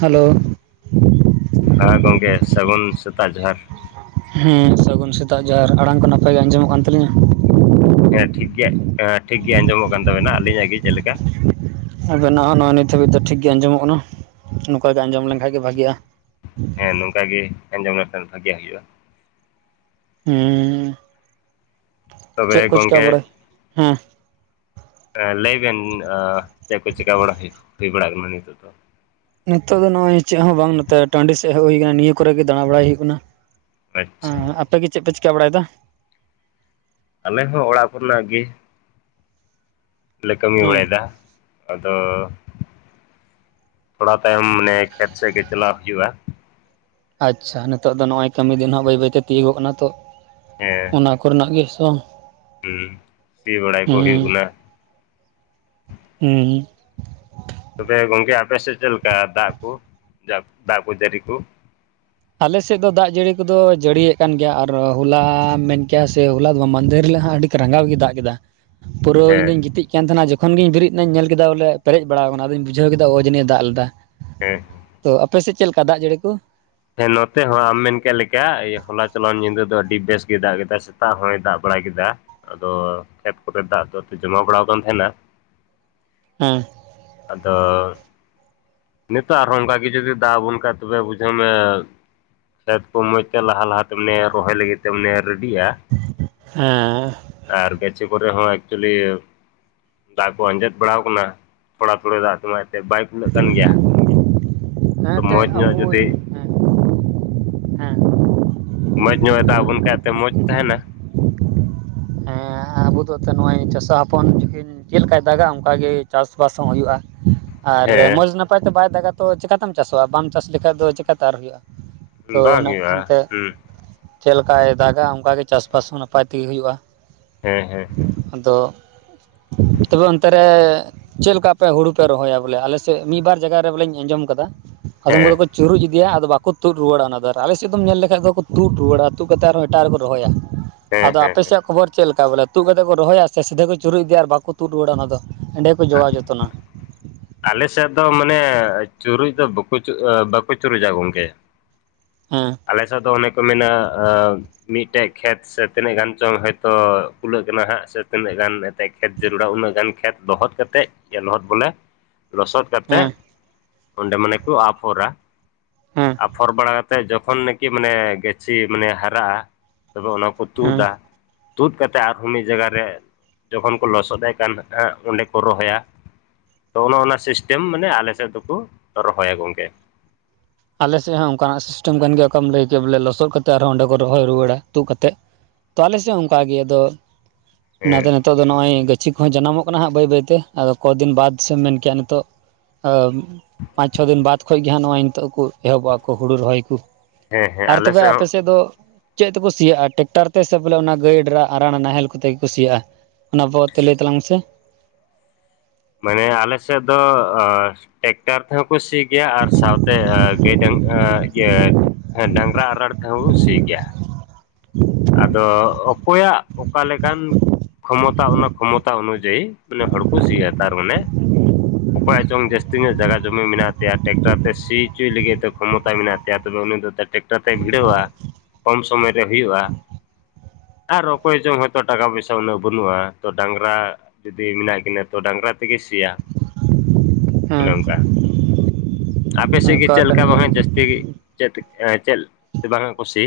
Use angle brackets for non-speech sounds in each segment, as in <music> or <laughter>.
Hello ᱦᱮᱸ ᱜᱚᱢᱠᱮ ᱥᱟᱹᱜᱩᱱ ᱥᱮᱛᱟᱜ ᱡᱚᱦᱟᱨ ᱦᱩ ᱥᱟᱹᱜᱩᱱ ᱥᱮᱛᱟᱜ ᱡᱟᱦᱮᱟᱨ ᱟᱲᱟᱝ ᱠᱚ ᱱᱟᱯᱟᱭ ᱜᱮ ᱟᱸᱡᱚᱢᱚᱜ ᱠᱟᱱ ᱛᱟᱹᱞᱤᱧᱟ ᱦᱮᱸ ᱴᱷᱤᱠ ᱜᱮ ᱦᱮᱸ ᱴᱷᱤᱠ ᱜᱮ ᱟᱸᱡᱚᱢᱚᱜ ᱠᱟᱱ ᱛᱟᱵᱮᱱᱟ ᱟᱹᱞᱤᱧᱟᱜ ᱜᱮ ᱪᱮᱫ ᱞᱮᱠᱟ ᱟᱵᱮᱱᱟᱜᱜ ᱱᱚᱣᱟ ᱱᱤᱛᱜ ᱫᱚ ᱴᱷᱤᱠ ᱜᱮᱮ ᱟᱸᱡᱚᱢᱚᱜ ᱠᱟᱱᱟ ᱱᱚᱝᱠᱟ ᱜᱮ ᱟᱸᱡᱚᱢ ᱞᱮᱱᱠᱷᱟᱱᱡ ᱜᱮ ᱵᱷᱟᱹᱜᱤᱼᱭᱟ ᱦᱮᱸ ᱱᱚᱝᱠᱟ ᱜᱮ ᱟᱸᱡᱚᱢ ᱞᱮᱱᱠᱷᱟᱱ ᱵᱷᱟᱜᱮ ᱦᱩᱭᱩᱜᱼᱟ ᱦᱩ ᱛᱚᱵᱮ ᱠᱚ ᱪᱤᱠᱟ ᱜᱚᱢᱠᱮ ᱵᱟᱲᱟᱭ ᱦᱮᱸ ᱞᱟᱹᱭ ᱵᱮᱱ ᱪᱮᱫ ᱠᱚ ᱪᱤᱠᱟ ᱵᱟᱲᱟ ᱦᱩᱭᱩᱜ ᱦᱩᱭᱩᱜ ᱵᱟᱲᱟ ᱠᱟᱱᱟ ᱱᱤᱛᱚᱜ ᱫᱚ ᱱᱤᱛᱚᱜ ᱫᱚ ᱱᱚᱜᱼᱚᱭ ᱪᱮᱫ ᱦᱚᱸ ᱵᱟᱝ ᱱᱚᱛᱮ ᱴᱟᱺᱰᱤ ᱥᱮᱫ ᱦᱮ ᱦᱩᱭ ᱠᱟᱱᱟ ᱱᱤᱭᱟᱹ ᱠᱚᱨᱮᱜ ᱜᱮ ᱫᱟᱬᱟ ᱵᱟᱲᱟᱭ ᱦᱩᱭᱩᱜ ᱠᱟᱱᱟ ᱟᱪᱪᱷᱟ ᱟᱯᱮᱹᱜᱮ ᱪᱮᱫ ᱯᱮ ᱪᱤᱠᱟᱹ ᱵᱟᱲᱟᱭ ᱫᱟ ᱟᱞᱮ ᱦᱚᱸ ᱚᱲᱟᱜ ᱠᱚᱨᱮᱱᱟᱜ ᱜᱮ ᱞᱮ ᱠᱟᱹᱢᱤ ᱦᱮᱸ ᱵᱟᱲᱟᱭᱫᱟ ᱟᱫᱚ ᱛᱷᱚᱲᱟ ᱛᱟᱭᱚᱢ ᱢᱟᱱᱮ ᱠᱷᱮᱛ ᱥᱮᱫ ᱜᱮ ᱪᱟᱞᱟᱣ ᱦᱩᱭᱩᱜᱼᱟ ᱟᱪᱪᱷᱟ ᱱᱤᱛᱚᱜ ᱫᱚ ᱱᱚᱜ ᱚᱚᱭ ᱠᱟᱹᱢᱤ ᱫᱤᱱ ᱦᱚ ᱵᱟᱹᱭ ᱵᱟᱹᱭᱛᱮ ᱛᱤᱭᱳᱜᱚᱜ ᱠᱟᱱᱟ ᱛᱚ ᱚᱱᱟ ᱠᱚᱨᱮᱱᱟᱜ ᱜᱮ <unintelligible> ᱦᱩ ᱥᱤ ᱵᱟᱲᱟᱭ ᱠᱚ ᱦᱩᱸ ᱦᱩᱭᱩᱜᱚ ᱠᱟᱱᱟ ᱦᱩᱸ ᱛᱚᱵᱮ ᱜᱚᱝᱠᱮ ᱟᱯᱮ ᱥᱮᱫ ᱪᱮᱫ ᱞᱮᱠᱟ ᱫᱟᱜ ᱠᱚ ᱫᱟᱜ ᱫᱟᱜ ᱠᱚ ᱡᱟᱨᱤ ᱠᱚ ᱟᱞᱮᱥᱮᱫ ᱫᱚ ᱫᱟᱜ ᱡᱟᱹᱲᱤ ᱠᱚᱫᱚ ᱡᱟᱹᱲᱤᱭᱮᱫ ᱠᱟᱱ ᱜᱮᱭᱟ ᱟᱨ ᱦᱚᱞᱟ ᱢᱮᱱ ᱠᱮᱭᱟ ᱥᱮ ᱦᱚᱞᱟ ᱫᱚ ᱵᱟᱝ ᱢᱟᱫᱷᱮᱨ ᱦᱤᱞᱚᱜ ᱦᱟᱜ ᱟᱹᱰᱤ ᱨᱟᱸᱜᱟᱣ ᱜᱮ ᱫᱟᱜ ᱠᱮᱫᱟ ᱯᱩᱨᱟᱹ ᱤᱧ ᱦᱮᱸ ᱫᱩᱧ ᱜᱤᱛᱤᱡ ᱞᱮᱱ ᱛᱟᱦᱮᱱᱟ ᱡᱚᱠᱷᱚᱱ ᱜᱤᱧ ᱵᱮᱨᱮᱫ ᱮᱱᱟᱹᱧ ᱧᱮᱞ ᱠᱮᱫᱟ ᱵᱚᱞᱮ ᱯᱮᱨᱮᱡ ᱵᱟᱲᱟᱣ ᱟᱠᱟᱱᱟ ᱟᱫᱚᱧ ᱵᱩᱡᱷᱟᱹᱣ ᱠᱮᱫᱟ ᱚ ᱡᱟᱱᱤ ᱫᱟᱜ ᱞᱮᱫᱟ᱾ ᱦᱮᱸ, ᱛᱚ ᱟᱯᱮ ᱥᱮᱫ ᱪᱮᱫ ᱞᱮᱠᱟ ᱫᱟᱜ ᱡᱟᱹᱲᱤ ᱠᱚ? ᱦᱮᱸ ᱱᱚᱛᱮ ᱦᱚᱸ ᱟᱢ ᱢᱮᱱ ᱠᱮᱫ ᱞᱮᱠᱟ ᱦᱚᱞᱟ ᱪᱟᱞᱟᱣᱮᱱ ᱧᱤᱫᱟᱹ ᱫᱚ ᱟᱹᱰᱤ ᱵᱮᱥ ᱜᱮ ᱫᱟᱜ ᱠᱮᱫᱟ ᱥᱮᱛᱟᱜ ᱦᱚᱸᱭ ᱫᱟᱜ ᱵᱟᱲᱟ ᱠᱮᱫᱟ᱾ ᱟᱫᱚ ᱠᱷᱮᱛ ᱠᱚᱨᱮ ᱫᱟᱜ ᱫᱚ ᱛᱮ ᱡᱚᱢᱟ ᱵᱟᱲᱟᱣ ᱠᱟᱱ ᱛᱟᱦᱮᱱᱟ᱾ ᱦᱮ, ᱟᱫᱚ, ᱱᱮᱛᱟᱨ ᱦᱚᱸ ᱚᱱᱠᱟᱜ ᱜᱮ ᱡᱩᱫᱤ ᱫᱟᱜ ᱟᱵᱚᱱ ᱠᱷᱟᱱ ᱛᱚᱵᱮ ᱵᱩᱡᱷᱟᱹᱣ ᱢᱮ ᱠᱷᱮᱛ ᱠᱚ ᱢᱚᱡᱽ ᱛᱮ ᱞᱟᱦᱟ ᱞᱟᱦᱟᱛᱮᱢᱮ ᱨᱚᱦᱚᱭ ᱞᱟᱹᱜᱤᱫ ᱛᱮᱢᱚ ᱱᱮ ᱨᱮᱰᱤᱜᱼᱟᱼᱼ ᱦᱮᱸ, ᱟᱨ ᱜᱟᱹᱪᱷᱤ ᱠᱚᱨᱮ ᱦᱚᱸ ᱮᱠᱪᱩᱭᱮᱞᱤ ᱫᱟᱜ ᱠᱚ ᱟᱸᱡᱮᱫ ᱵᱟᱲᱟᱣ ᱠᱟᱱᱟ᱾ ᱛᱷᱚᱲᱟ ᱛᱷᱚᱲᱟ ᱫᱟᱜ ᱛᱮᱢᱟ ᱮᱱᱛᱮ ᱵᱟᱭ ᱠᱩᱞᱟᱹᱜ ᱠᱟᱱ ᱜᱮᱭᱟ᱾ ᱛᱚ ᱚᱱᱟᱛᱮ ᱢᱚᱸᱡᱽ ᱧᱚᱜ ᱟᱵᱚ ᱦᱮᱸ ᱡᱩᱫᱤ ᱦᱮᱸ᱾ ᱢᱚᱡᱽ ᱧᱚᱜ ᱮ ᱫᱟᱜ ᱟᱵᱚᱱ ᱠᱷᱟᱡ ᱛᱮ ᱢᱚᱡᱽ ᱛᱟᱦᱮᱱᱟ᱾ ᱦᱮᱸ ᱟᱵᱚ ᱫᱚ ᱱᱚᱜ-ᱚᱭ ᱪᱟᱥᱟ ᱦᱚᱯᱚᱱ ᱪᱮᱫ ᱞᱮᱠᱟᱭ ᱫᱟᱜᱟ ᱚᱱᱠᱟᱜᱮ ᱪᱟᱥᱵᱟᱥ ᱦᱚᱸ ᱦᱩᱭᱩᱜᱼᱟ᱾ ᱟᱨ ᱢᱚᱡᱽ ᱦᱮᱸ ᱱᱟᱯᱟᱭ ᱛᱮ ᱵᱟᱭ ᱫᱟᱜᱟ ᱛᱚ ᱪᱮᱠᱟᱛᱮᱢ ᱪᱟᱥᱚᱜ-ᱟ ᱵᱟᱢ ᱪᱟᱥ ᱞᱮᱠᱷᱟᱡ ᱫᱚ ᱪᱮᱠᱟᱛᱮ ᱟᱨ ᱦᱩᱭᱩᱜ-ᱟ᱾ ᱛᱚ ᱵᱟᱝ ᱤᱱᱟᱹ ᱦᱩᱭᱩᱜᱼᱟ ᱠᱷᱟᱱᱛᱮ ᱦᱩᱸ ᱪᱮᱫᱞᱮᱠᱟᱭ ᱫᱟᱜᱟ ᱚᱱᱠᱟᱜᱮ ᱪᱟᱥᱵᱟᱥ ᱦᱚᱸ ᱱᱟᱯᱟᱭ ᱛᱮᱜᱮ ᱦᱩᱭᱩᱜ-ᱟ᱾ ᱦᱮᱸ ᱦᱮᱸ᱾ ᱟᱫᱚ ᱛᱚᱵᱮ ᱚᱱᱛᱮ ᱨᱮ ᱪᱮᱫ ᱞᱮᱠᱟ ᱟᱯᱮ ᱦᱩᱲᱩ ᱯᱮ ᱨᱚᱦᱚᱭᱟ ᱵᱚᱞᱮ ᱟᱞᱮᱥᱮᱫ ᱢᱤᱫ ᱵᱟᱨ ᱡᱟᱭᱜᱟ ᱨᱮ ᱵᱚᱞᱮᱧ ᱟᱸᱡᱚᱢ ᱟᱠᱟᱫᱟ ᱟᱫᱚᱢ ᱦᱮᱸ ᱠᱚᱫᱚ ᱦᱮᱸ ᱪᱩᱨᱩᱡ ᱤᱫᱤᱭᱟ ᱟᱫᱚ ᱵᱟᱠᱚ ᱛᱩᱫ ᱨᱩᱣᱟᱹᱲᱟ ᱚᱱᱟᱫᱚ ᱟᱨ ᱟᱞᱮ ᱥᱮᱫ ᱫᱚᱢ ᱧᱮᱞ ᱞᱮᱠᱷᱟᱡ ᱫᱚᱠᱚ ᱛᱩᱫ ᱨᱩᱣᱟᱹᱲᱟ ᱛᱩᱫ ᱠᱟᱛᱮᱫ ᱟᱨᱦᱚᱸ ᱮᱴᱟᱜ ᱨᱮᱠᱚ ᱨᱚᱦᱚᱭᱟ᱾ ᱦᱮᱸ ᱟᱫᱚ ᱦᱮᱸ ᱟᱯᱮᱥᱮᱭᱟᱜ ᱠᱷᱚᱵᱚᱨᱼᱼ ᱛᱟ ᱵᱚᱞᱮ ᱛᱩᱫ ᱠᱟᱛᱮᱫ ᱠᱚ ᱨᱚᱦᱚᱭᱟ ᱥᱮ ᱥᱤᱫᱷᱟᱹ ᱠᱚ ᱪᱩᱨᱩᱡ ᱤᱫᱤᱭᱟ ᱟᱨ ᱵᱟᱠᱚ ᱛᱩᱫ ᱨᱩᱣᱟᱹᱲᱟ ᱚᱱᱟ ᱫᱚ ᱮᱸᱰᱮ ᱜᱮ ᱠᱚ ᱡᱚᱜᱟᱣ ᱡᱚᱛᱚᱱᱟ᱾ ᱟᱞᱮ ᱥᱮᱫ ᱫᱚ ᱢᱟᱱᱮ ᱪᱩᱨᱩᱡ ᱫᱚ ᱵᱟᱠᱚ ᱵᱟᱠᱚ ᱪᱩᱨᱩᱡᱟ ᱜᱚᱢᱠᱮ᱾ ᱦᱩᱸ᱾ ᱟᱞᱮᱥᱮᱫ ᱫᱚ ᱚᱱᱮ ᱠᱚ ᱢᱮᱱᱟ ᱟᱻ᱾ ᱢᱤᱫᱴᱮᱡ ᱠᱷᱮᱛ ᱥᱮ ᱛᱤᱱᱟᱹᱜ ᱜᱟᱱ ᱪᱚᱝ ᱦᱚᱭᱛᱳ ᱠᱩᱞᱟᱹᱜ ᱠᱟᱱᱟ ᱦᱟᱜ ᱥᱮ ᱛᱤᱱᱟᱹᱜ ᱜᱟᱱ ᱠᱷᱮᱛ ᱡᱟᱹᱨᱩᱲᱟ ᱩᱱᱟᱹᱜ ᱜᱟᱱ ᱠᱷᱮᱛ ᱫᱚᱦᱚᱫ ᱠᱟᱛᱮᱡ ᱞᱚᱦᱚᱫ ᱵᱚᱞᱮ ᱞᱚᱥᱚᱫ ᱠᱟᱛᱮ ᱦᱮᱸ ᱚᱸᱰᱮ ᱢᱟᱱᱮ ᱠᱚ ᱟᱯᱷᱚᱨᱟ᱾ ᱦᱮᱸ ᱟᱯᱷᱚᱨ ᱵᱟᱲᱟ ᱠᱟᱛᱮ ᱡᱚᱠᱷᱚᱱ ᱠᱤ ᱢᱟᱱᱮ ᱜᱟᱹᱪᱷᱤ ᱢᱟᱱᱮ ᱦᱟᱨᱟᱜᱼᱟ ᱛᱚᱵᱮ ᱚᱱᱟ ᱠᱚᱼᱼ ᱦᱮᱸ ᱛᱩᱫᱟ ᱾ ᱛᱩᱫ ᱠᱟᱛᱮ ᱟᱨᱦᱚᱸ ᱢᱤᱫ ᱡᱟᱸᱜᱟ ᱨᱮ ᱡᱚᱠᱷᱚᱱ ᱠᱚ ᱞᱚᱥᱚᱫ ᱮ ᱠᱟᱱ ᱚᱸᱰᱮ ᱠᱚ ᱨᱚᱦᱚᱭᱟ, ᱛᱚ ᱚᱱᱮ ᱚᱱᱟ ᱥᱤᱥᱴᱮᱢ ᱢᱟᱱᱮ ᱟᱞᱮ ᱥᱮᱫ ᱫᱚᱠᱚ ᱨᱚᱦᱚᱭᱟ ᱜᱚᱝᱠᱮ᱾ ᱟᱞᱮᱥᱮᱫ ᱦᱟᱸᱜ ᱚᱱᱠᱟᱱᱟᱜ ᱥᱤᱥᱴᱮᱢ ᱠᱟᱱ ᱜᱮᱭᱟ ᱚᱠᱟᱢ ᱞᱟᱹᱭ ᱠᱮᱭᱟ ᱵᱚᱞᱮ ᱞᱚᱥᱚᱫ ᱠᱟᱛᱮᱫ ᱟᱨᱦᱚ ᱚᱸᱰᱮ ᱠᱚ ᱨᱚᱦᱚᱭ ᱨᱩᱣᱟᱹᱲᱟ, ᱛᱩᱫ ᱠᱟᱛᱮᱫ᱾ ᱛᱚ ᱟᱞᱮ ᱥᱮᱫ ᱦᱚᱸ ᱚᱱᱠᱟ ᱜᱮ ᱟᱫᱚ ᱦᱮᱸ ᱚᱱᱟᱛᱮ ᱛᱳᱜ ᱫᱚ ᱱᱚᱜ-ᱚᱭ ᱜᱟᱹᱪᱷᱤ ᱠᱚᱦᱚᱸ ᱡᱟᱱᱟᱢᱚᱜ ᱠᱟᱱᱟ ᱦᱟᱸᱜ ᱵᱟᱹᱭ ᱵᱟᱹᱭᱛᱮ ᱟᱫᱚ ᱠᱚᱫᱤᱱ ᱵᱟᱫ ᱥᱮᱢ ᱢᱮᱱ ᱠᱮᱜ-ᱟ ᱱᱤᱛᱚᱜ ᱟᱹ ᱯᱟᱸᱪ ᱪᱷᱚ ᱫᱤᱱ ᱵᱟᱫᱽ ᱠᱷᱚᱡ ᱜᱮ ᱦᱟᱸᱜ ᱱᱚᱜᱚᱭ ᱱᱤᱛᱚᱜ ᱮᱦᱚᱵᱚᱜ-ᱟ ᱠᱚ ᱦᱩᱲᱩ ᱨᱚᱦᱚᱭ ᱠᱩ᱾ ᱦᱮᱸ ᱦᱮᱸ ᱟᱨ ᱟᱞᱮ ᱛᱚᱵᱮ ᱟᱯᱮ ᱦᱚᱸ ᱥᱮᱫ ᱫᱚ ᱪᱮᱫ ᱛᱮᱠᱚ ᱥᱤᱭᱟᱜ-ᱟ ᱴᱮᱠᱴᱟᱨ ᱛᱮ ᱥᱮ ᱵᱚᱞᱮ ᱚᱱᱟ ᱜᱟᱹᱭ ᱰᱮᱨᱟ ᱟᱨᱟᱲ ᱱᱟᱦᱮᱞ ᱠᱚᱛᱮ ᱜᱮ ᱥᱤᱭᱟᱜ-ᱟ? ᱚᱱᱟ ᱵᱚ ᱛᱮ ᱞᱟᱹᱭ ᱛᱟᱞᱟᱝ ᱢᱮᱥᱮ? ᱢᱟᱱᱮ ᱟᱞᱮ ᱥᱮᱫ ᱫᱚ ᱴᱮᱠᱴᱟᱨ ᱛᱮᱦᱚᱸ ᱠᱚ ᱥᱤ ᱜᱮᱭᱟ ᱟᱨ ᱥᱟᱶᱛᱮ ᱜᱟᱹᱭ ᱰᱟᱝ ᱤᱭᱟᱹ ᱦᱮᱸ ᱰᱟᱝᱨᱟ ᱟᱨᱟᱲ ᱛᱮᱦᱚᱠᱚ ᱥᱤ ᱜᱮᱭᱟ᱾ <inaudible> ᱟᱫᱚ ᱚᱠᱚᱭᱟᱜ ᱚᱠᱟ ᱞᱮᱠᱟᱱ ᱠᱷᱚᱢᱚᱛᱟ ᱚᱱᱟ ᱠᱷᱚᱢᱚᱛᱟ ᱚᱱᱩᱡᱟᱭᱤ ᱢᱟᱱᱮ ᱦᱚᱲ ᱠᱚ ᱥᱤᱭᱟ ᱛᱟᱨ ᱢᱟᱱᱮ ᱚᱠᱚᱭᱟᱜ ᱪᱚᱝ ᱡᱟᱹᱥᱛᱤ ᱧᱚᱜ ᱡᱟᱜᱟ ᱡᱩᱢᱤ ᱢᱮᱱᱟᱜ ᱛᱟᱭᱟ ᱴᱮᱠᱴᱟᱨ ᱛᱮ ᱥᱤ ᱦᱚᱪᱩᱭ ᱞᱟᱹᱜᱤᱫ ᱛᱮ ᱠᱷᱚᱢᱚᱛᱟ ᱢᱮᱱᱟᱜ ᱛᱟᱭᱟ ᱛᱚᱵᱮ ᱩᱱᱤ ᱫᱚ ᱴᱟᱛᱮ ᱵᱷᱤᱲᱟᱹᱣᱟ ᱠᱚᱢ ᱥᱚᱢᱚᱭ ᱨᱮ ᱦᱩᱭᱩᱜ-ᱟ ᱟᱨ ᱚᱠᱚᱭ ᱪᱚᱝ ᱦᱚᱭᱛᱳ ᱴᱟᱠᱟ ᱯᱚᱭᱥᱟ ᱩᱱᱟᱹᱜ ᱵᱟᱹᱱᱩᱜ-ᱟ ᱛᱚ ᱰᱟᱝᱨᱟ ᱡᱩᱫᱤ ᱢᱮᱱᱟᱜ ᱠᱤᱱᱟᱹ ᱛᱚ ᱰᱟᱝᱨᱟ ᱛᱮᱜᱮ ᱥᱤᱭᱟ ᱦᱮᱸ ᱚᱱᱮ ᱚᱱᱠᱟ ᱟᱯᱮ ᱥᱮᱫ ᱜᱮ ᱚᱱᱠᱟ ᱪᱮᱫ ᱠᱟᱱ ᱞᱮᱠᱟ ᱜᱮᱭᱟ ᱵᱟᱝᱟ ᱡᱟᱹᱥᱛᱤ ᱛᱮᱜᱮ ᱪᱮᱫ ᱪᱮᱫ ᱵᱟᱝ ᱮ ᱠᱩᱥᱤ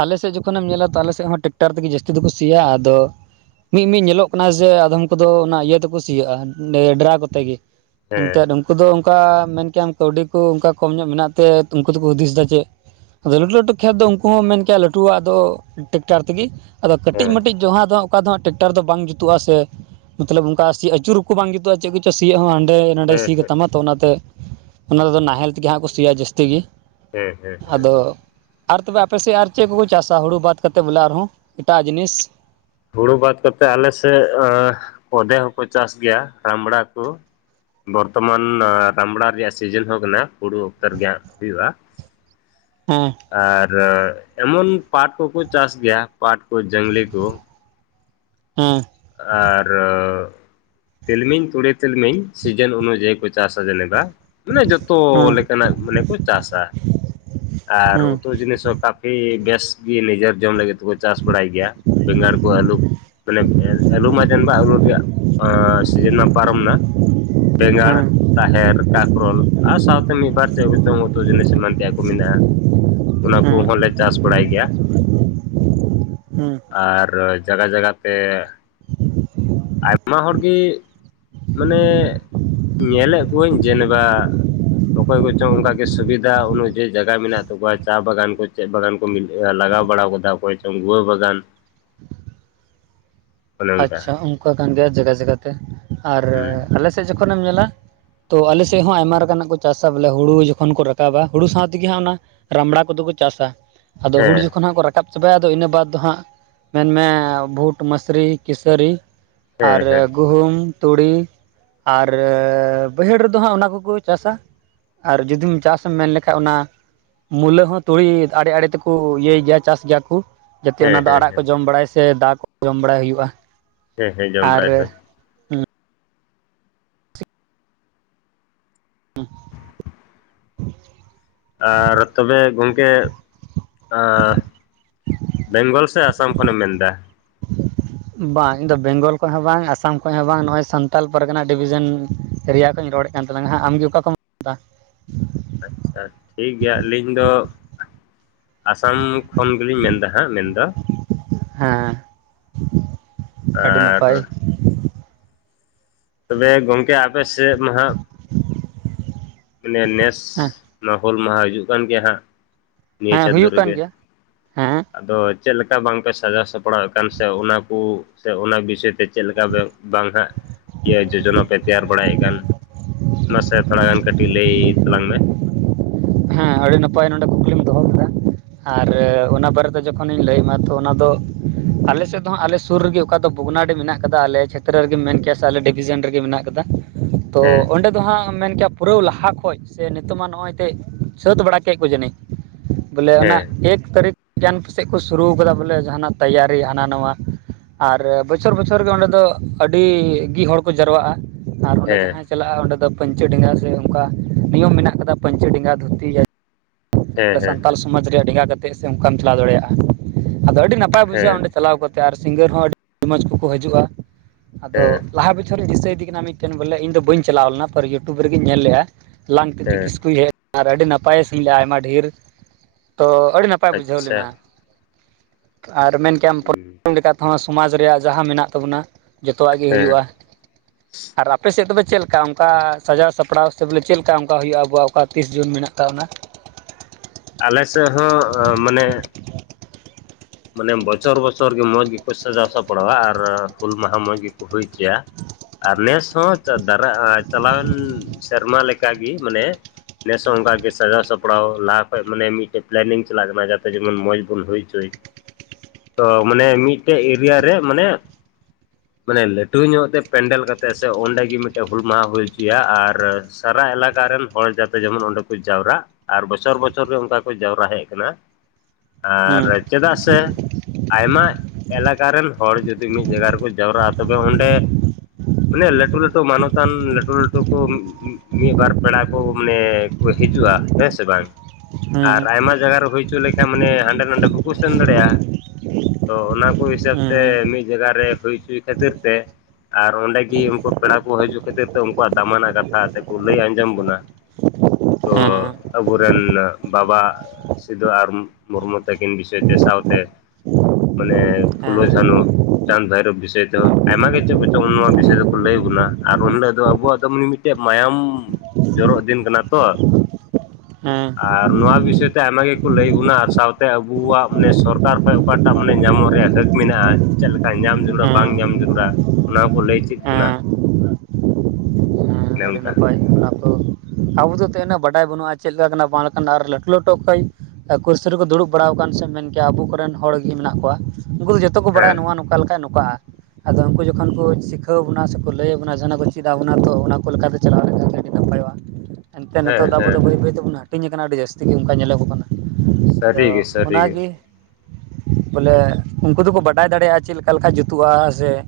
ᱟᱞᱮ ᱥᱮᱫ ᱡᱚᱠᱷᱚᱱᱮᱢ ᱧᱮᱞᱟ ᱟᱞᱮ ᱥᱮᱫ ᱦᱚᱸ ᱴᱨᱟᱠᱴᱟᱨ ᱛᱮᱜᱮ ᱡᱟᱹᱥᱛᱤ ᱫᱚᱠᱚ ᱥᱤᱭᱟ ᱟᱫᱚ ᱢᱤᱫ ᱢᱤᱫ ᱧᱮᱞᱚᱜ ᱠᱟᱱᱟ ᱡᱮ ᱟᱫᱚᱢ ᱠᱚᱫᱚ ᱚᱱᱟ ᱤᱭᱟᱹ ᱛᱮᱠᱚ ᱥᱤᱭᱳᱜ-ᱟ ᱰᱮᱨᱟ ᱠᱚᱛᱮ ᱜᱮ ᱦᱮᱸ ᱮᱱᱛᱮᱫ ᱩᱱᱠᱩ ᱫᱚ ᱚᱱᱠᱟ ᱢᱮᱱ ᱠᱮᱭᱟᱢ ᱠᱟᱹᱣᱰᱤ ᱠᱚ ᱚᱱᱠᱟ ᱠᱚᱢ ᱧᱚᱜ ᱢᱮᱱᱟᱜ ᱛᱮ ᱩᱱᱠᱩ ᱫᱚᱠᱚ ᱦᱩᱫᱤᱥ ᱮᱫᱟ ᱪᱮᱫ ᱟᱫᱚ ᱞᱟᱹᱴᱩ ᱞᱟᱹᱴᱩ ᱠᱷᱮᱛ ᱫᱚ ᱩᱱᱠᱩ ᱦᱚᱸ ᱢᱮᱱ ᱠᱮᱭᱟ ᱞᱟᱹᱴᱩᱣᱟᱜ ᱫᱚ ᱴᱮᱠᱴᱟᱨ ᱛᱮᱜᱮ ᱟᱫᱚ ᱠᱟᱹᱴᱤᱡ ᱦᱮᱸ ᱢᱟᱹᱴᱤᱡ ᱡᱟᱦᱟᱸ ᱫᱚ ᱦᱟᱸᱜ ᱚᱱᱠᱟ ᱫᱚ ᱦᱟᱸᱜ ᱴᱮᱠᱴᱟᱨ ᱫᱚ ᱵᱟᱝ ᱡᱩᱛᱩᱜ-ᱟ ᱥᱮ ᱢᱚᱛᱞᱚᱵ ᱚᱱᱠᱟ ᱟᱹᱪᱩᱨᱠᱚ ᱵᱟᱝ ᱡᱩᱛᱩᱜ-ᱟ ᱪᱮᱫ ᱠᱚᱪᱚ ᱥᱤᱭᱚᱜ ᱦᱚᱸ ᱦᱟᱸᱰᱮ ᱱᱚᱰᱮ ᱦᱮᱸ ᱥᱤ ᱦᱮᱸ ᱠᱟᱛᱟᱢᱟ ᱛᱚ ᱚᱱᱟᱛᱮ ᱚᱱᱟᱫᱚ ᱱᱟᱦᱮᱞ ᱛᱮᱜᱮ ᱦᱟᱜ ᱠᱚ ᱥᱤᱭᱟ ᱡᱟᱹᱥᱛᱤ ᱜᱮ ᱦᱮᱸ ᱦᱮᱸ ᱦᱮᱸ ᱟᱫᱚ ᱟᱨ ᱛᱚᱵᱮ ᱟᱯᱮᱥᱮᱫ ᱟᱨ ᱪᱮᱫ ᱠᱚᱠᱚ ᱪᱟᱥᱟ ᱦᱩᱲᱩ ᱵᱟᱫ ᱠᱟᱛᱮᱫ ᱵᱚᱞᱮ ᱟᱨᱦᱚᱸ ᱮᱴᱟᱜ ᱡᱤᱱᱤᱥ ᱦᱩᱲᱩ ᱵᱟᱫ ᱠᱟᱛᱮᱜ ᱟᱞᱮᱥᱮᱫ ᱚᱫᱮ ᱦᱚᱸᱠᱚ ᱪᱟᱥ ᱜᱮᱭᱟ ᱨᱟᱢᱲᱟ ᱠᱚ ᱵᱚᱨᱛᱚᱢᱟᱱ ᱨᱟᱢᱲᱟ ᱨᱮᱭᱟᱜ ᱥᱤᱡᱤᱱ ᱦᱚᱸ ᱠᱟᱱᱟ ᱦᱩᱲᱩ ᱚᱠᱛᱚ ᱨᱮ ᱜᱮ ᱦᱟᱸ ᱦᱩᱭᱩᱜ-ᱟ ᱦᱳᱸ <unintelligible> ᱟᱨ ᱮᱢᱚᱱ ᱯᱟᱴ ᱠᱚᱠᱚ ᱪᱟᱥ ᱜᱮᱭᱟ ᱯᱟᱴ ᱠᱚ ᱡᱚᱝᱞᱤ ᱠᱚ ᱦᱩᱸ ᱟᱨᱻᱳ ᱛᱤᱞᱢᱤᱧ ᱛᱩᱲᱮ ᱛᱤᱞᱢᱤᱧ ᱥᱤᱡᱮᱱ ᱚᱱᱩᱡᱟᱭᱤ ᱠᱚ ᱪᱟᱥᱟ ᱡᱮᱞᱮᱠᱟ ᱢᱟᱱᱮ ᱡᱚᱛᱚ ᱦᱮᱸ ᱞᱮᱠᱟᱱᱟᱜ ᱢᱟᱱᱮ ᱠᱚ ᱪᱟᱥᱟ ᱟᱨ ᱦᱮᱸ ᱩᱛᱩ ᱡᱤᱱᱤᱥ ᱦᱚᱸᱠᱟ ᱵᱮᱥ ᱜᱮ ᱱᱤᱡᱮᱨ ᱡᱚᱢ ᱞᱟᱹᱜᱤᱫ ᱛᱮᱠᱚ ᱪᱟᱥ ᱵᱟᱲᱟᱭ ᱜᱮᱭᱟ ᱵᱮᱸᱜᱟᱲ ᱠᱚ ᱟᱹᱞᱩ ᱢᱟᱱᱮ ᱟᱹᱞᱩ ᱢᱟ ᱡᱮᱱᱵᱟ ᱟᱹᱞᱩ ᱨᱮᱭᱟᱜ ᱥᱤᱡᱤᱱ ᱢᱟ ᱯᱟᱨᱚᱢ ᱮᱱᱟ ᱵᱮᱸᱜᱟᱲ ᱦᱮᱸ ᱛᱟᱦᱮᱨ ᱠᱟᱠᱨᱚᱞ ᱟᱨ ᱥᱟᱶᱛᱮ ᱢᱤᱫ ᱵᱟᱨ ᱪᱮ ᱡᱚᱛ ᱩᱛᱩ ᱡᱤᱱᱤᱥ ᱮᱢᱟᱱ ᱛᱮᱭᱟᱜ ᱠᱚ ᱢᱮᱱᱟᱜ-ᱟ ᱚᱱᱟ ᱦᱮᱸ ᱠᱚᱦᱚᱸᱞᱮ ᱪᱟᱥ ᱵᱟᱲᱟᱭ ᱜᱮᱭᱟ ᱦᱩᱸ ᱟᱨ ᱡᱟᱜᱟ ᱡᱟᱜᱟᱛᱮ ᱟᱭᱢᱟ ᱦᱚᱲ ᱜᱮ ᱢᱟᱱᱮ ᱧᱮᱞᱮᱫ ᱠᱚᱣᱟᱹᱧ ᱡᱮᱱᱮᱵᱟ ᱚᱠᱚᱭ ᱠᱚᱪᱚᱝ ᱚᱱᱠᱟᱜᱮ ᱥᱩᱵᱤᱫᱷᱟ ᱚᱱᱩᱡᱟᱭᱤ ᱡᱟᱭᱜᱟ ᱢᱮᱱᱟᱜ ᱛᱟᱠᱚᱣᱟ ᱪᱟ ᱵᱟᱜᱟᱱ ᱠᱚ ᱪᱮᱫ ᱵᱟᱜᱟᱱ ᱠᱚ ᱞᱟᱜᱟᱣ ᱵᱟᱲᱟ ᱟᱠᱟᱫᱟ ᱚᱠᱚᱭ ᱪᱚᱝ ᱜᱩᱣᱟᱹ ᱵᱟᱜᱟᱱ ᱚᱱᱮ ᱚᱱᱠᱟ ᱟᱪᱪᱷᱟ ᱚᱱᱠᱟ ᱠᱟᱱ ᱜᱮᱭᱟ ᱡᱟᱭᱜᱟ ᱡᱟᱭᱜᱟᱛᱮ ᱟᱨ ᱦᱩᱸ ᱟᱞᱮᱥᱮᱫ ᱡᱚᱠᱷᱚᱱᱮᱢ ᱧᱮᱞᱟ ᱛᱚ ᱟᱞᱮ ᱥᱮᱫ ᱦᱚᱸ ᱟᱭᱢᱟ ᱞᱮᱠᱟᱱᱟᱜ ᱠᱚ ᱪᱟᱥᱟ ᱵᱚᱞᱮ ᱦᱩᱲᱩ ᱡᱚᱠᱷᱚᱱ ᱠᱚ ᱨᱟᱠᱟᱵᱟ ᱦᱩᱲᱩ ᱥᱟᱶ ᱛᱮᱜᱮ ᱦᱟᱸᱜ ᱚᱱᱟ ᱨᱟᱢᱲᱟ ᱠᱚᱫᱚ ᱠᱚ ᱪᱟᱥᱟ ᱟᱫᱚ ᱦᱩᱲᱩ ᱦᱮᱸ ᱡᱚᱠᱷᱚᱱ ᱦᱟᱸᱜ ᱠᱚ ᱨᱟᱠᱟᱵ ᱪᱟᱵᱟᱭᱟ ᱟᱫᱚ ᱤᱱᱟᱹ ᱵᱟᱫᱽ ᱫᱚ ᱦᱟᱸᱜ ᱢᱮᱱᱢᱮ ᱵᱷᱩᱴ ᱢᱩᱥᱨᱤ ᱠᱮᱥᱟᱹᱨᱤ ᱦᱮᱸ ᱟᱨ ᱦᱮᱸ ᱜᱩᱦᱩᱢ ᱛᱩᱲᱤ ᱟᱨ ᱵᱟᱹᱭᱦᱟᱹᱲ ᱨᱮᱫᱚ ᱦᱟᱸᱜ ᱚᱱᱟ ᱠᱚᱠᱚ ᱪᱟᱥᱟ ᱟᱨ ᱡᱩᱫᱤᱢ ᱪᱟᱥᱮᱢ ᱢᱮᱱ ᱞᱮᱠᱷᱟᱡ ᱚᱱᱟ ᱢᱩᱞᱟᱹ ᱦᱚᱸ ᱛᱩᱲᱤ ᱟᱲᱮ ᱟᱲᱮ ᱛᱮᱠᱚ ᱤᱭᱟᱹᱭ ᱜᱮᱭᱟ ᱪᱟᱥ ᱜᱮᱭᱟ ᱠᱚ ᱡᱟᱛᱮ ᱦᱮᱸ ᱚᱱᱟ ᱫᱚ ᱦᱮᱸ ᱟᱲᱟᱜ ᱠᱚ ᱦᱮᱸ ᱡᱚᱢ ᱵᱟᱲᱟᱭ ᱥᱮ ᱫᱟ ᱠᱚ ᱡᱚᱢ ᱵᱟᱲᱟᱭ ᱦᱩᱭᱩᱜ-ᱟ ᱦᱮᱸ ᱦᱮᱸ ᱡᱚᱢ ᱵᱟᱲᱟᱭ ᱯᱮ <unintelligible> ᱟᱨ ᱛᱚᱵᱮ ᱜᱚᱢᱠᱮ ᱟᱨ ᱵᱮᱝᱜᱚᱞ ᱥᱮ ᱟᱥᱟᱢ ᱠᱷᱚᱱᱮᱢ ᱢᱮᱱ ᱮᱫᱟ ᱵᱟᱝ ᱤᱧ ᱫᱚ ᱵᱮᱝᱜᱚᱞ ᱠᱷᱚᱡ ᱦᱚᱸ ᱵᱟᱝ ᱟᱥᱟᱢ ᱠᱷᱚᱡ ᱦᱚᱸ ᱵᱟᱝ ᱱᱚᱜ-ᱚᱭ ᱥᱟᱱᱛᱟᱲ ᱯᱚᱨᱜᱟᱱᱟ ᱰᱤᱵᱷᱤᱡᱮᱱ ᱥᱮᱨᱤᱭᱟ ᱠᱷᱟᱧ ᱨᱚᱲᱮᱫ ᱠᱟᱱ ᱛᱟᱞᱟᱝ ᱦᱟᱸᱜ ᱟᱢᱜᱮ ᱚᱠᱟ ᱠᱚᱢ ᱢᱮᱱᱫᱟ ᱟᱪᱪᱷᱟ ᱴᱷᱤᱠᱜᱮᱭᱟ ᱟᱹᱞᱤᱧ ᱫᱚ ᱟᱥᱟᱢ ᱠᱷᱚᱱ ᱜᱮᱞᱤᱧ ᱢᱮᱱ ᱮᱫᱟ ᱦᱟᱸᱜ ᱢᱮᱱᱫᱚ ᱦᱮᱸ ᱟᱹᱰᱤ ᱟᱨ ᱱᱟᱯᱟᱭ ᱛᱚᱵᱮ ᱜᱚᱢᱠᱮ ᱟᱯᱮ ᱥᱮ ᱢᱟᱦᱟᱜ ᱢᱟᱱᱮ ᱱᱮᱥ ᱦᱮᱸ ᱚᱱᱟ ᱦᱩᱞ ᱢᱟᱦᱟ ᱦᱤᱡᱩᱜ ᱠᱟᱱ ᱜᱮᱭᱟ ᱦᱟᱸᱜ ᱱᱤᱭᱟᱹ ᱦᱮᱸ ᱪᱟᱸᱫᱚ ᱦᱩᱭᱩᱜ ᱠᱟᱱ ᱨᱮᱜᱮ ᱜᱮᱭᱟ ᱦᱮᱸ ᱟᱫᱚ ᱪᱮᱫ ᱞᱮᱠᱟ ᱵᱟᱝᱯᱮ ᱥᱟᱡᱟᱣ ᱥᱟᱯᱲᱟᱣᱮᱫ ᱠᱟᱱ ᱥᱮ ᱚᱱᱟ ᱠᱚ ᱥᱮ ᱚᱱᱟ ᱵᱤᱥᱚᱭ ᱛᱮ ᱪᱮᱫ ᱞᱮᱠᱟ ᱵᱟᱝ ᱦᱟᱸᱜ ᱤᱭᱟᱹ ᱡᱳᱡᱚᱱᱟ ᱯᱮ ᱛᱮᱭᱟᱨ ᱵᱟᱲᱟᱭᱮᱫ ᱠᱟᱱ ᱚᱱᱟ ᱥᱮ ᱛᱷᱚᱲᱟ ᱜᱟᱱ ᱠᱟᱹᱴᱤᱡ ᱞᱟᱹᱭ ᱛᱟᱞᱟᱝ ᱢᱮ ᱦᱮᱸ ᱟᱹᱰᱤ ᱱᱟᱯᱟᱭ ᱱᱚᱸᱰᱮ ᱠᱩᱠᱞᱤᱢ ᱫᱚᱦᱚ ᱠᱮᱫᱟ ᱟᱨ ᱚᱱᱟ ᱵᱟᱨᱮᱛᱮ ᱡᱚᱠᱷᱚᱱᱤᱧ ᱞᱟᱹᱭᱢᱟ ᱛᱚ ᱚᱱᱟᱫᱚ ᱟᱞᱮᱥᱮᱫ ᱫᱚ ᱟᱞᱮ ᱥᱩᱨ ᱨᱮᱜᱮ ᱚᱠᱟ ᱫᱚ ᱵᱚᱜᱽᱱᱟᱰᱤ ᱢᱮᱱᱟᱜ ᱟᱠᱟᱫᱟ ᱟᱞᱮ ᱪᱷᱮᱛᱨᱚ ᱨᱮᱜᱮ ᱢᱮᱱ ᱠᱮᱭᱟ ᱥᱮ ᱟᱞᱮ ᱰᱤᱵᱷᱤᱡᱚᱱ ᱨᱮᱜᱮ ᱢᱮᱱᱟᱜ ᱟᱠᱟᱫᱟ ᱛᱚ ᱦᱮᱸ ᱚᱸᱰᱮ ᱫᱚ ᱦᱟᱸᱜ ᱢᱮᱱ ᱠᱮᱭᱟ ᱯᱩᱨᱟᱹᱣ ᱞᱟᱦᱟ ᱠᱷᱚᱡ ᱥᱮ ᱱᱤᱛᱚᱜ ᱢᱟ ᱱᱚᱜᱼᱚᱭ ᱮᱱᱛᱮ ᱥᱟᱹᱛ ᱵᱟᱲᱟ ᱠᱮᱫ ᱠᱚ ᱡᱟᱹᱱᱤᱡ ᱵᱚᱞᱮ ᱚᱱᱟ ᱦᱮᱸ ᱮᱠ ᱛᱟᱹᱨᱤᱠᱷ ᱟᱹᱵᱤᱜᱟᱱ ᱠᱚ ᱥᱩᱨᱩᱣ ᱠᱟᱫᱟ ᱵᱚᱞᱮ ᱡᱟᱦᱟᱱᱟᱜ ᱛᱮᱭᱟᱨᱤ ᱦᱟᱱᱟ ᱱᱚᱣᱟ ᱟᱨ ᱵᱚᱪᱷᱚᱨ ᱵᱚᱪᱷᱚᱨ ᱜᱮ ᱚᱸᱰᱮ ᱫᱚ ᱟᱹᱰᱤ ᱜᱮ ᱦᱚᱲ ᱠᱚ ᱡᱟᱨᱣᱟᱜᱼᱟ ᱟᱨ ᱚᱸᱰᱮ ᱦᱮᱸ ᱡᱟᱦᱟᱸᱭ ᱪᱟᱞᱟᱜᱼᱟ ᱚᱸᱰᱮ ᱫᱚ ᱯᱟᱹᱧᱪᱤ ᱰᱮᱸᱜᱟ ᱥᱮ ᱚᱱᱠᱟ ᱱᱤᱭᱚᱢ ᱢᱮᱱᱟᱜ ᱟᱠᱟᱫᱟ ᱯᱟᱹᱧᱪᱤ ᱰᱮᱸᱜᱟ ᱫᱷᱩᱛᱤ ᱭᱟ ᱦᱮᱸ ᱦᱮᱸ ᱥᱟᱱᱛᱟᱞ ᱥᱚᱢᱟᱡᱽ ᱨᱮᱭᱟᱜ ᱰᱮᱸᱜᱟ ᱠᱟᱱᱟ ᱥᱮ ᱚᱱᱠᱟᱢ ᱪᱟᱞᱟᱣ ᱫᱟᱲᱮᱭᱟᱜᱼᱟ ᱟᱫᱚ ᱟᱹᱰᱤ ᱱᱟᱯᱟᱭ ᱵᱩᱡᱷᱟᱹᱜᱼᱟ ᱦᱮᱸ ᱚᱸᱰᱮ ᱪᱟᱞᱟᱣ ᱠᱟᱛᱮ ᱟᱨ ᱥᱤᱝᱜᱟᱨ ᱦᱚᱸ ᱟᱹᱰᱤ ᱢᱚᱡᱽ ᱠᱚᱠᱚ ᱦᱤᱡᱩᱜ-ᱟ ᱟᱫᱚ ᱦᱮᱸ ᱞᱟᱦᱟ ᱵᱚᱪᱷᱚᱨ ᱫᱤᱥᱟᱹᱭᱮᱫ ᱠᱮᱠᱤᱱᱟ ᱢᱤᱫᱴᱮᱱ ᱵᱚᱞᱮ ᱤᱧᱫᱚ ᱵᱟᱹᱧ ᱪᱟᱞᱟᱣ ᱞᱮᱱᱟ ᱯᱟᱹᱨ ᱜᱮᱛᱩ ᱨᱮᱜᱮ ᱧᱮᱞ ᱞᱮᱫ-ᱟ ᱞᱟᱝᱛᱤᱛᱤ ᱦᱮᱸ ᱠᱤᱥᱠᱩᱭ ᱦᱮᱡ ᱞᱮᱱᱟ ᱟᱨ ᱟᱹᱰᱤ ᱱᱟᱯᱟᱭ ᱥᱮᱨᱮᱧ ᱞᱮᱫ-ᱟ ᱟᱭᱢᱟ ᱰᱷᱮᱨ ᱛᱚ ᱟᱹᱰᱤ ᱱᱟᱯᱟᱭ ᱱᱟᱯᱟᱭ ᱵᱩᱡᱷᱟᱹᱣ ᱟᱪᱪᱷᱟ ᱞᱮᱱᱟ ᱟᱨ ᱢᱮᱱ ᱠᱮᱭᱟᱢ ᱦᱩᱸ ᱯᱨᱚᱛᱷᱚᱢ <unintelligible> ᱦᱚᱸ ᱥᱚᱢᱟᱡᱽ ᱨᱮᱭᱟᱜ ᱡᱟᱦᱟᱸ ᱢᱮᱱᱟᱜ ᱛᱟᱵᱚᱱᱟ ᱡᱚᱛᱚᱣᱟᱜ ᱜᱮ ᱦᱮᱸ ᱦᱩᱭᱩᱜ-ᱟ <inaudible> ᱟᱨ ᱟᱯᱮ ᱥᱮᱫ ᱫᱚᱵᱮ ᱪᱮᱫ ᱞᱮᱠᱟ ᱚᱱᱠᱟ ᱥᱟᱡᱟᱣ ᱥᱟᱯᱲᱟᱣ ᱥᱮ ᱵᱚᱞᱮ ᱪᱮᱫ ᱞᱮᱠᱟ ᱚᱱᱠᱟ ᱦᱩᱭᱩᱜ-ᱟ ᱟᱵᱚᱣᱟᱜ ᱚᱠᱟ ᱛᱤᱥ ᱡᱩᱱ ᱢᱮᱱᱟᱜ ᱛᱟᱵᱚᱱᱟ ᱚᱱᱟ ᱟᱞᱮ ᱥᱮᱫ ᱦᱚᱸ ᱢᱟᱱᱮ <inaudible> ᱢᱟᱱᱮ ᱵᱚᱪᱷᱚᱨ ᱵᱚᱪᱷᱚᱨ ᱜᱮ ᱢᱚᱸᱡᱽ ᱜᱮᱠᱚ ᱥᱟᱡᱟᱣ ᱥᱟᱯᱲᱟᱣᱟ ᱟᱨ ᱦᱩᱞ ᱢᱟᱦᱟᱸ ᱢᱚᱸᱡᱽ ᱜᱮᱠᱚ ᱦᱩᱭ ᱚᱪᱚᱭᱟ᱾ ᱟᱨ ᱱᱮᱥ ᱦᱚᱸ ᱫᱟᱨᱟᱭ ᱪᱟᱞᱟᱣᱮᱱ ᱥᱮᱨᱢᱟ ᱞᱮᱠᱟᱟᱜᱮ ᱢᱟᱱᱮ ᱱᱮᱥ ᱦᱚᱸ ᱚᱱᱠᱟ ᱜᱮ ᱥᱟᱡᱟᱣ ᱥᱟᱯᱲᱟᱣ ᱞᱟᱦᱟ ᱠᱷᱚᱡ ᱢᱟᱱᱮ ᱢᱤᱫᱴᱮᱡ ᱯᱞᱮᱱᱤᱝ ᱪᱟᱞᱟᱜ ᱠᱟᱱᱟ ᱡᱟᱛᱮ ᱡᱮᱢᱚᱱ ᱢᱚᱸᱡᱽ ᱵᱚᱱ ᱦᱩᱭ ᱚᱪᱚᱭ ᱛᱚ ᱢᱟᱱᱮ ᱢᱤᱫᱴᱮᱡ ᱮᱨᱤᱭᱟ ᱨᱮ ᱢᱟᱱᱮ <inaudible> ᱢᱟᱱᱮ ᱞᱟᱹᱴᱩ ᱧᱚᱜ ᱛᱮ ᱯᱮᱱᱰᱮᱞ ᱠᱟᱛᱮ ᱥᱮ ᱚᱸᱰᱮ ᱜᱮ ᱢᱤᱫᱴᱮᱡ ᱦᱩᱞ ᱢᱟᱦᱟᱸ ᱦᱩᱭ ᱦᱚᱪᱚᱭᱟ ᱟᱨ ᱥᱟᱨᱟ ᱮᱞᱟᱠᱟ ᱨᱮᱱ ᱦᱚᱲ ᱡᱟᱛᱮ ᱡᱮᱢᱚᱱ ᱚᱸᱰᱮ ᱠᱚ ᱡᱟᱣᱨᱟᱜ ᱟᱨ ᱵᱚᱪᱷᱚᱨ ᱵᱚᱪᱷᱚᱨ ᱨᱮ ᱚᱱᱠᱟ ᱠᱚ ᱡᱟᱣᱨᱟ ᱦᱮᱡ ᱟᱠᱟᱱᱟ <inaudible> ᱟᱨ ᱪᱮᱫᱟᱜ ᱥᱮ ᱟᱭᱢᱟ ᱮᱞᱟᱠᱟ ᱨᱮᱱ ᱦᱚᱲ ᱡᱩᱫᱤ ᱢᱤᱫ ᱡᱟᱭᱜᱟ ᱨᱮᱠᱚ ᱡᱟᱣᱨᱟᱜ-ᱟ ᱛᱚᱵᱮ ᱚᱸᱰᱮ ᱢᱟᱱᱮ ᱞᱟᱹᱴᱩ ᱞᱟᱹᱴᱩ ᱢᱟᱱᱚᱛᱟᱱ ᱞᱟᱹᱴᱩ ᱞᱟᱹᱴᱩ ᱠᱚ ᱢᱤᱫᱵᱟᱨ ᱯᱮᱲᱟ ᱠᱚ ᱢᱟᱱᱮ ᱠᱚ ᱦᱤᱡᱩᱜ-ᱟ ᱦᱮᱸᱥᱮ ᱵᱟᱝ ᱦᱩᱸ ᱟᱨ ᱟᱭᱢᱟ ᱡᱟᱭᱜᱟ ᱨᱮ ᱦᱩᱭ ᱚᱪᱚ ᱞᱮᱠᱷᱟᱱ ᱢᱟᱱᱮ ᱦᱟᱸᱰᱮ ᱱᱷᱟᱰᱮ ᱵᱟᱠᱚ ᱥᱮᱱ ᱫᱟᱲᱮᱭᱟᱜ-ᱟ ᱛᱚ ᱚᱱᱟ ᱠᱚ ᱦᱤᱥᱟᱹᱵᱽ ᱛᱮ ᱢᱤᱫ ᱡᱟᱭᱜᱟ ᱨᱮ ᱦᱩᱭ ᱚᱪᱚᱭ ᱠᱷᱟᱹᱛᱤᱨ ᱛᱮ ᱟᱨ ᱚᱸᱰᱮ ᱜᱮ ᱩᱱᱠᱩ ᱯᱮᱲᱟ ᱠᱚ ᱦᱤᱡᱩᱜ ᱠᱷᱟᱹᱛᱤᱨ ᱛᱮ ᱩᱱᱠᱩᱣᱟᱜ ᱫᱟᱢᱟᱱᱟᱜ ᱠᱟᱛᱷᱟ ᱮᱛᱮᱜ ᱠᱚ ᱞᱟᱹᱭ ᱟᱸᱡᱚᱢ ᱟᱵᱚᱱᱟ <inaudible> ᱛᱚ ᱦᱩᱸ ᱦᱮᱸ ᱟᱵᱚᱨᱮᱱ ᱵᱟᱵᱟ ᱥᱤᱸᱫᱩ ᱟᱨ ᱢᱩᱨᱢᱩ ᱛᱟᱹᱠᱤᱱ ᱵᱤᱥᱚᱭ ᱥᱟᱶᱛᱮ ᱢᱟᱱᱮ ᱯᱷᱩᱞᱚ ᱦᱮᱸ ᱡᱷᱟᱱᱚ ᱪᱟᱸᱫᱽ ᱵᱷᱟᱭᱨᱚᱵᱽ ᱵᱤᱥᱚᱭ ᱛᱮ ᱦᱚᱸ ᱟᱭᱢᱟ ᱜᱮ ᱪᱮᱫ ᱠᱚᱪᱚᱝ ᱱᱚᱣᱟ ᱵᱤᱥᱚᱭ ᱛᱮᱠᱚ ᱞᱟᱹᱭ ᱟᱵᱚᱱᱟ ᱟᱨ ᱩᱱ ᱦᱤᱞᱚᱜ ᱫᱚ ᱟᱵᱚᱣᱟᱜ ᱫᱚ ᱪᱮᱜ ᱢᱟᱭᱟᱢ ᱡᱚᱨᱚᱜ ᱫᱤᱱ ᱠᱟᱱᱟ ᱛᱚ ᱦᱮᱸ ᱟᱨ ᱱᱚᱣᱟ ᱵᱤᱥᱚᱭ ᱛᱮ ᱟᱭᱢᱟ ᱜᱮᱠᱚ ᱞᱟᱹᱭ ᱟᱵᱚᱱᱟ ᱟᱨ ᱥᱟᱶᱛᱮ ᱟᱵᱚᱣᱟᱜ ᱢᱟᱱᱮ ᱥᱚᱨᱠᱟᱨ ᱠᱷᱚᱡ ᱚᱠᱟᱴᱟᱜ ᱢᱟᱱᱮ ᱧᱟᱢᱚᱜ ᱨᱮᱭᱟᱜ ᱦᱟᱹᱠ ᱢᱮᱱᱟᱜ-ᱟ ᱪᱮᱫ ᱞᱮᱠᱟ ᱧᱟᱢ ᱡᱟᱹᱨᱩᱲᱟ ᱦᱮᱸ ᱵᱟᱝ ᱧᱟᱢ ᱡᱟᱹᱨᱩᱲᱟ ᱚᱱᱟ ᱦᱚᱸᱠᱚ ᱞᱟᱹᱭ ᱪᱮᱫ ᱟᱵᱚᱱᱟ <inaudible> ᱦᱮᱸ ᱚᱱᱮ ᱟᱹᱰᱤ ᱚᱝᱠᱟ ᱱᱟᱯᱟᱭ ᱚᱱᱟ ᱠᱚ ᱟᱵᱚ ᱫᱚ ᱛᱮᱦᱮᱱ ᱮᱱᱟᱹᱜ ᱵᱟᱰᱟᱭ ᱵᱟᱹᱱᱩᱜ-ᱟ ᱪᱮᱫ ᱞᱮᱠᱟᱱᱟᱜ ᱵᱟᱝ ᱞᱮᱠᱟ ᱟᱨ ᱞᱟᱹᱴᱩ ᱞᱟᱹᱴᱚᱜ ᱚᱠᱚᱭ ᱟ ᱠᱩᱨᱥᱤ ᱨᱮᱠᱚ ᱫᱩᱲᱩᱵ ᱵᱟᱲᱟ ᱟᱠᱟᱱ ᱥᱮ ᱢᱮᱱ ᱠᱮᱭᱟ ᱟᱵᱚ ᱠᱚᱨᱮᱱ ᱦᱚᱲ ᱜᱮ ᱢᱮᱱᱟᱜ ᱠᱚᱣᱟ ᱩᱱᱠᱩ ᱡᱚ ᱡᱚᱛᱚ ᱠᱚ ᱵᱟᱲᱟᱭᱟ ᱦᱮᱸ ᱱᱚᱣᱟ ᱱᱚᱝᱠᱟ ᱞᱮᱠᱷᱟᱱ ᱱᱚᱝᱠᱟᱜ-ᱟ ᱟᱫᱚ ᱩᱱᱠᱩ ᱡᱚᱠᱷᱚᱱ ᱠᱚ ᱥᱤᱠᱷᱟᱹᱣ ᱵᱚᱱᱟ ᱥᱮ ᱠᱚ ᱞᱟᱹᱭ ᱟᱵᱚᱱᱟ ᱾ ᱡᱟᱦᱟᱸ ᱠᱚ ᱪᱤᱫ ᱟᱵᱚᱱᱟ ᱛᱚ ᱚᱱᱟ ᱠᱚ ᱞᱮᱠᱟᱛᱮ ᱪᱟᱞᱟᱣ ᱞᱮᱱᱠᱷᱟᱱ ᱜᱮ ᱟᱹᱰᱤ ᱱᱟᱯᱟᱭᱚᱜ-ᱟ᱾ ᱮᱱᱛᱮ ᱦᱮᱸ ᱱᱤᱛᱚᱜ ᱫᱚ ᱟᱵᱚ ᱦᱮᱸ ᱫᱚ ᱵᱟᱹᱭ ᱦᱮᱸ ᱵᱟᱹᱭ ᱛᱮᱵᱚᱱ ᱦᱟᱹᱴᱤᱧ ᱟᱠᱟᱱᱟ ᱟᱹᱰᱤ ᱡᱟᱹᱥᱛᱤ ᱜᱮ, ᱚᱱᱠᱟ ᱧᱮᱞᱚᱜ ᱠᱟᱱᱟ᱾ ᱛᱚ ᱥᱟᱹᱨᱤᱜᱮ ᱚᱱᱟ ᱥᱟᱹᱨᱤᱜᱮ ᱜᱮ᱾ ᱵᱚᱞᱮ ᱩᱱᱠᱩ ᱫᱚᱠᱚ ᱵᱟᱰᱟᱭ ᱫᱟᱲᱮᱭᱟᱜ-ᱟ ᱪᱮᱫᱠᱟ ᱞᱮᱠᱟ ᱡᱩᱛᱩᱜ-ᱟ᱾ ᱥᱮ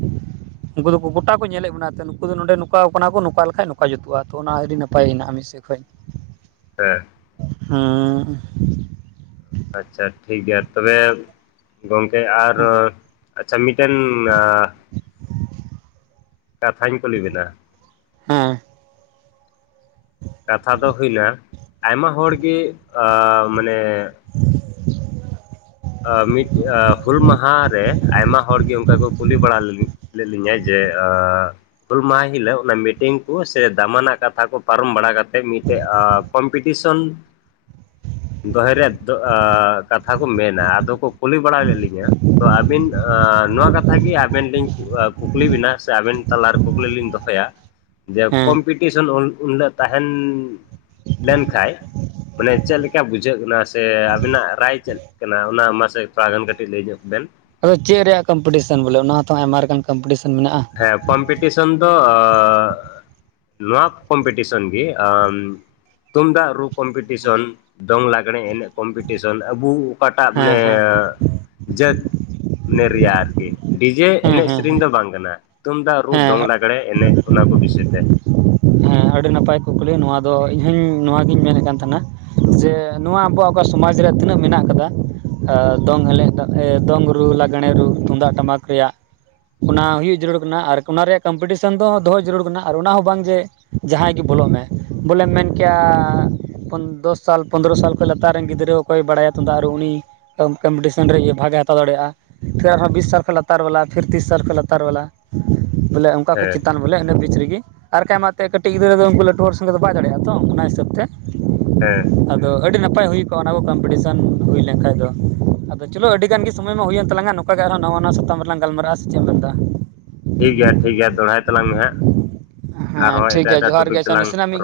ᱩᱱᱠᱩ ᱫᱚ ᱜᱚᱴᱟ ᱠᱚ ᱧᱮᱞ ᱮᱫ ᱵᱚᱱᱟ ᱱᱩᱠᱩ ᱫᱚ ᱱᱚᱰᱮ ᱱᱚᱝᱠᱟ ᱠᱟᱱᱟ ᱠᱚ ᱱᱚᱝᱠᱟ ᱞᱮᱠᱟᱡ ᱱᱚᱝᱠᱟ ᱡᱩᱛᱩᱜ-ᱟ᱾ ᱛᱚ ᱚᱱᱟ ᱟᱹᱰᱤ ᱱᱟᱯᱟᱭ ᱦᱮᱱᱟᱜ-ᱟ ᱢᱤᱫ ᱡᱮᱠᱷᱚᱡ ᱦᱮᱸ ᱦᱩᱸ ᱟᱪᱪᱷᱟ ᱴᱷᱤᱠ ᱜᱮᱭᱟ ᱛᱚᱵᱮ ᱜᱚᱝᱠᱮ ᱟᱨ ᱟᱪᱪᱷᱟ ᱢᱤᱫᱴᱮᱱ ᱟᱻ ᱠᱟᱛᱷᱟᱹᱧ ᱠᱩᱞᱤ ᱵᱤᱱᱟ ᱦᱮᱸ ᱠᱟᱛᱷᱟ ᱫᱚ ᱦᱩᱭᱱᱟ ᱟᱭᱢᱟ ᱦᱚᱲ ᱜᱮ ᱟᱻ ᱢᱟᱱᱮ ᱢᱤᱫ ᱦᱩᱞ ᱢᱟᱦᱟ ᱨᱮ ᱟᱭᱢᱟ ᱦᱚᱲ ᱜᱮ ᱚᱱᱠᱟ ᱠᱚ ᱠᱩᱞᱤ ᱵᱟᱲᱟ ᱞᱤᱧ ᱞᱟᱹᱭ ᱞᱤᱧᱟᱭ <inaudible> ᱡᱮ ᱦᱩᱞ ᱢᱟᱦᱟ ᱦᱤᱞᱳᱜ᱾ ᱚᱱᱮ ᱢᱤᱴᱤᱝ ᱠᱩ ᱥᱮ ᱫᱟᱢᱟᱱᱟᱜ ᱠᱟᱛᱷᱟ ᱠᱚ ᱯᱟᱨᱚᱢ ᱵᱟᱲᱟ ᱠᱟᱛᱮ ᱢᱤᱫᱴᱮᱡ ᱠᱚᱢᱯᱤᱴᱤᱥᱚᱱ <inaudible> ᱫᱚᱦᱮ ᱨᱮᱭᱟᱜ ᱠᱟᱛᱷᱟ ᱠᱚ ᱢᱮᱱᱟ᱾ ᱟᱫᱚ ᱠᱚ ᱠᱩᱞᱤ ᱵᱟᱲᱟ ᱞᱮᱫ ᱞᱤᱧᱼᱟ ᱛᱚ ᱟᱹᱵᱤᱱ ᱱᱚᱣᱟ ᱠᱟᱛᱷᱟ ᱜᱮ ᱟᱵᱮᱱ ᱞᱤᱧ ᱠᱩᱠᱞᱤ ᱵᱮᱱᱟ ᱥᱮ ᱟᱵᱮᱱ ᱛᱟᱞᱟᱨᱮ ᱠᱩᱠᱞᱤ ᱞᱤᱧ ᱫᱚᱦᱚᱭᱟ ᱡᱮ, ᱦᱮᱸ ᱠᱚᱢᱯᱤᱴᱤᱥᱮᱱ ᱩᱱ ᱦᱤᱞᱳᱜ ᱛᱟᱦᱮᱱ ᱞᱮᱱᱠᱷᱟᱡ ᱢᱟᱱᱮ ᱪᱮᱫ ᱞᱮᱠᱟ ᱵᱩᱡᱷᱟᱹᱜ ᱠᱟᱱᱟ᱾ ᱥᱮ ᱟᱵᱤᱱᱟᱜ ᱨᱟᱭ ᱪᱮᱫ? ᱠᱟᱱᱟ᱾ ᱚᱱᱟ ᱢᱟᱥᱮ ᱛᱷᱚᱲᱟ ᱜᱟᱱ ᱠᱟᱹᱴᱤᱡ ᱞᱟᱹᱭ ᱧᱚᱜ ᱵᱮᱱ᱾ ᱟᱫᱚ ᱪᱮᱫ ᱨᱮᱭᱟᱜ ᱠᱚᱢᱯᱤᱴᱤᱥᱮᱱ ᱵᱚᱞᱮ᱾ ᱚᱱᱟ ᱦᱚᱸ ᱛᱚ ᱟᱭᱢᱟ ᱞᱮᱠᱟᱱ ᱠᱚᱢᱯᱤᱴᱤᱥᱮᱱ ᱢᱮᱱᱟᱜᱼᱟ᱾ ᱦᱮᱸ ᱠᱚᱢᱯᱤᱴᱤᱥᱚᱱ ᱫᱚᱻ ᱱᱚᱣᱟ ᱠᱚᱢᱯᱤᱴᱤᱥᱚᱱ ᱜᱮ᱾ ᱟᱸ ᱛᱩᱢᱫᱟᱜ ᱨᱩ ᱠᱚᱢᱯᱤᱴᱤᱥᱚᱱ᱾ ᱫᱚᱝ, ᱞᱟᱜᱽᱲᱮ ᱮᱱᱮᱡᱽ ᱠᱚᱢᱯᱤᱴᱤᱥᱚᱱ ᱟᱵᱩ ᱚᱠᱟ ᱴᱟᱜ ᱢᱟᱱᱮ ᱦᱮᱸ ᱦᱮᱸ ᱡᱟᱹᱛ ᱢᱟᱱᱮ ᱨᱮᱭᱟᱜ ᱟᱨ ᱠᱤ᱾ ᱰᱤᱡᱮ ᱦᱮᱸ ᱮᱱᱮᱡᱽ ᱦᱮᱸ ᱥᱮᱨᱮᱧ ᱫᱚ ᱵᱟᱝ ᱠᱟᱱᱟ᱾ ᱛᱩᱢᱫᱟᱜ ᱨᱩ ᱦᱮᱸ ᱫᱚᱝ ᱦᱮᱸ ᱞᱟᱜᱽᱲᱮ ᱮᱱᱮᱜ ᱚᱱᱟ ᱠᱚ ᱵᱤᱥᱚᱭ ᱛᱮ᱾ ᱦᱮᱸ ᱟᱹᱰᱤ ᱱᱟᱯᱟᱭ ᱠᱩᱠᱞᱤ ᱱᱚᱣᱟ ᱫᱚ ᱤᱧᱦᱚᱧ ᱱᱚᱣᱟᱜᱤᱧ ᱢᱮᱱᱮᱫ ᱠᱟᱱ ᱛᱟᱦᱮᱱᱟ᱾ ᱡᱮ ᱱᱚᱣᱟ ᱟᱵᱚᱣᱟᱜ ᱚᱠᱟ ᱥᱚᱢᱟᱡᱽ ᱨᱮ ᱛᱤᱱᱟᱹᱜ ᱢᱮᱱᱟᱜ ᱠᱟᱫᱟ᱾ ᱫᱚᱝ ᱦᱮᱞᱮᱡ, ᱫᱚᱝ ᱨᱩ, ᱞᱟᱜᱽᱬᱮ ᱨᱩ ᱛᱩᱢᱫᱟᱜ ᱴᱟᱢᱟᱠ ᱨᱮᱭᱟᱜ ᱚᱱᱟ ᱦᱩᱭᱩᱜ ᱡᱟᱹᱨᱩᱲ ᱠᱟᱱᱟ ᱟᱨ ᱚᱱᱟ ᱨᱮᱭᱟᱜ ᱠᱚᱢᱯᱤᱴᱤᱥᱮᱱ ᱫᱚ, ᱫᱚᱦᱚ ᱡᱟᱹᱨᱩᱲ ᱠᱟᱱᱟ ᱾ ᱟᱨ ᱚᱱᱟ ᱦᱚᱸ ᱵᱟᱝ ᱡᱮ ᱡᱟᱦᱟᱸᱭ ᱜᱮ ᱵᱚᱞᱚᱜ ᱢᱮ, ᱵᱚᱞᱮᱢ ᱢᱮᱱ ᱠᱮᱭᱟ ᱫᱚᱥ ᱥᱟᱞ, ᱯᱚᱱᱨᱚ ᱥᱟᱞ ᱠᱷᱚᱡ ᱞᱟᱛᱟᱨ ᱨᱮᱱ ᱜᱤᱫᱽᱨᱟᱹ ᱚᱠᱚᱭ ᱵᱟᱲᱟᱭᱟ ᱛᱩᱢᱫᱟᱜ ᱨᱩ ᱩᱱᱤ ᱛᱚ ᱠᱚᱢᱯᱤᱴᱤᱥᱮᱱ ᱨᱮ ᱤᱭᱟᱹ ᱵᱷᱟᱜ ᱮ ᱦᱟᱛᱟᱣ ᱫᱟᱲᱮᱭᱟᱜᱼᱟ᱾ ᱯᱷᱤᱨ ᱟᱨᱦᱚᱸ ᱵᱤᱥ ᱥᱟᱞ ᱠᱷᱚᱡ ᱞᱟᱛᱟᱨ ᱵᱟᱞᱟ᱾ ᱯᱷᱤᱨ ᱛᱤᱨᱤᱥ ᱥᱟᱞ ᱠᱷᱚᱡ ᱞᱟᱛᱟᱨ ᱵᱟᱞᱟ᱾ ᱵᱚᱞᱮ ᱩᱸᱜ ᱚᱠᱟ ᱠᱚ ᱦᱮᱸ ᱪᱮᱛᱟᱱ ᱵᱚᱞᱮ ᱤᱱᱟᱹ ᱵᱤᱪ <inaudible> ᱨᱮᱜᱮ ᱟᱨ ᱟᱭᱢᱟ <inaudible> ᱮᱱᱮᱫ <inaudible> ᱠᱟᱹᱴᱤᱡ ᱜᱤᱫᱽᱨᱟᱹ ᱫᱚ ᱩᱱᱠᱩ ᱞᱟᱹᱴᱩ ᱦᱚᱲ ᱥᱚᱸᱜᱮ ᱫᱚ ᱵᱟᱭ ᱫᱟᱲᱮᱭᱟᱜᱼᱟ ᱛᱚ᱾ ᱚᱱᱟ ᱦᱤᱥᱟᱹᱵᱽ ᱛᱮ᱾ ᱦᱮᱸ ᱟᱫᱚ ᱟᱹᱰᱤ ᱱᱟᱯᱟᱭ ᱦᱩᱭ ᱠᱚᱜᱼᱟ ᱚᱱᱟ ᱠᱚ ᱠᱚᱢᱯᱤᱴᱤᱥᱮᱱ ᱦᱩᱭ ᱞᱮᱱᱠᱷᱟᱡ ᱫᱚ᱾ ᱟᱫᱚ ᱪᱚᱞᱚ ᱟᱹᱰᱤᱜᱟᱱ ᱜᱮ ᱥᱚᱢᱚᱭ ᱢᱟ ᱦᱩᱭᱮᱱ ᱛᱟᱞᱟᱝ ᱟ ᱱᱚ ᱚᱱᱠᱟ ᱜᱮ ᱟᱨᱦᱚᱸ ᱱᱟᱣᱟ ᱱᱟᱜ ᱥᱟᱛᱟᱢ ᱨᱮᱞᱟᱝ ᱜᱟᱞᱢᱟᱨᱟᱜᱼᱟ ᱥᱮ ᱪᱮᱫ ᱮᱢ ᱢᱮᱱ ᱮᱫᱟ? ᱴᱷᱤᱠ ᱜᱮᱭᱟ, ᱴᱷᱤᱠ ᱜᱮᱭᱟ ᱫᱚᱦᱲᱟᱭ ᱛᱟᱞᱟᱝ ᱢᱮ ᱦᱟᱸᱜ ᱦᱮᱸ ᱟᱨᱦᱚᱸ ᱴᱷᱤᱠ ᱮᱴᱟᱜ ᱜᱮᱭᱟ ᱮᱴᱟᱜ ᱡᱚᱦᱟᱨ ᱜᱮ ᱴᱚᱯᱤᱠ ᱟᱪᱪᱷᱟ ᱛᱮᱞᱟᱝ ᱨᱚᱯ ᱱᱟᱥᱮᱱᱟᱜ ᱢᱤᱫ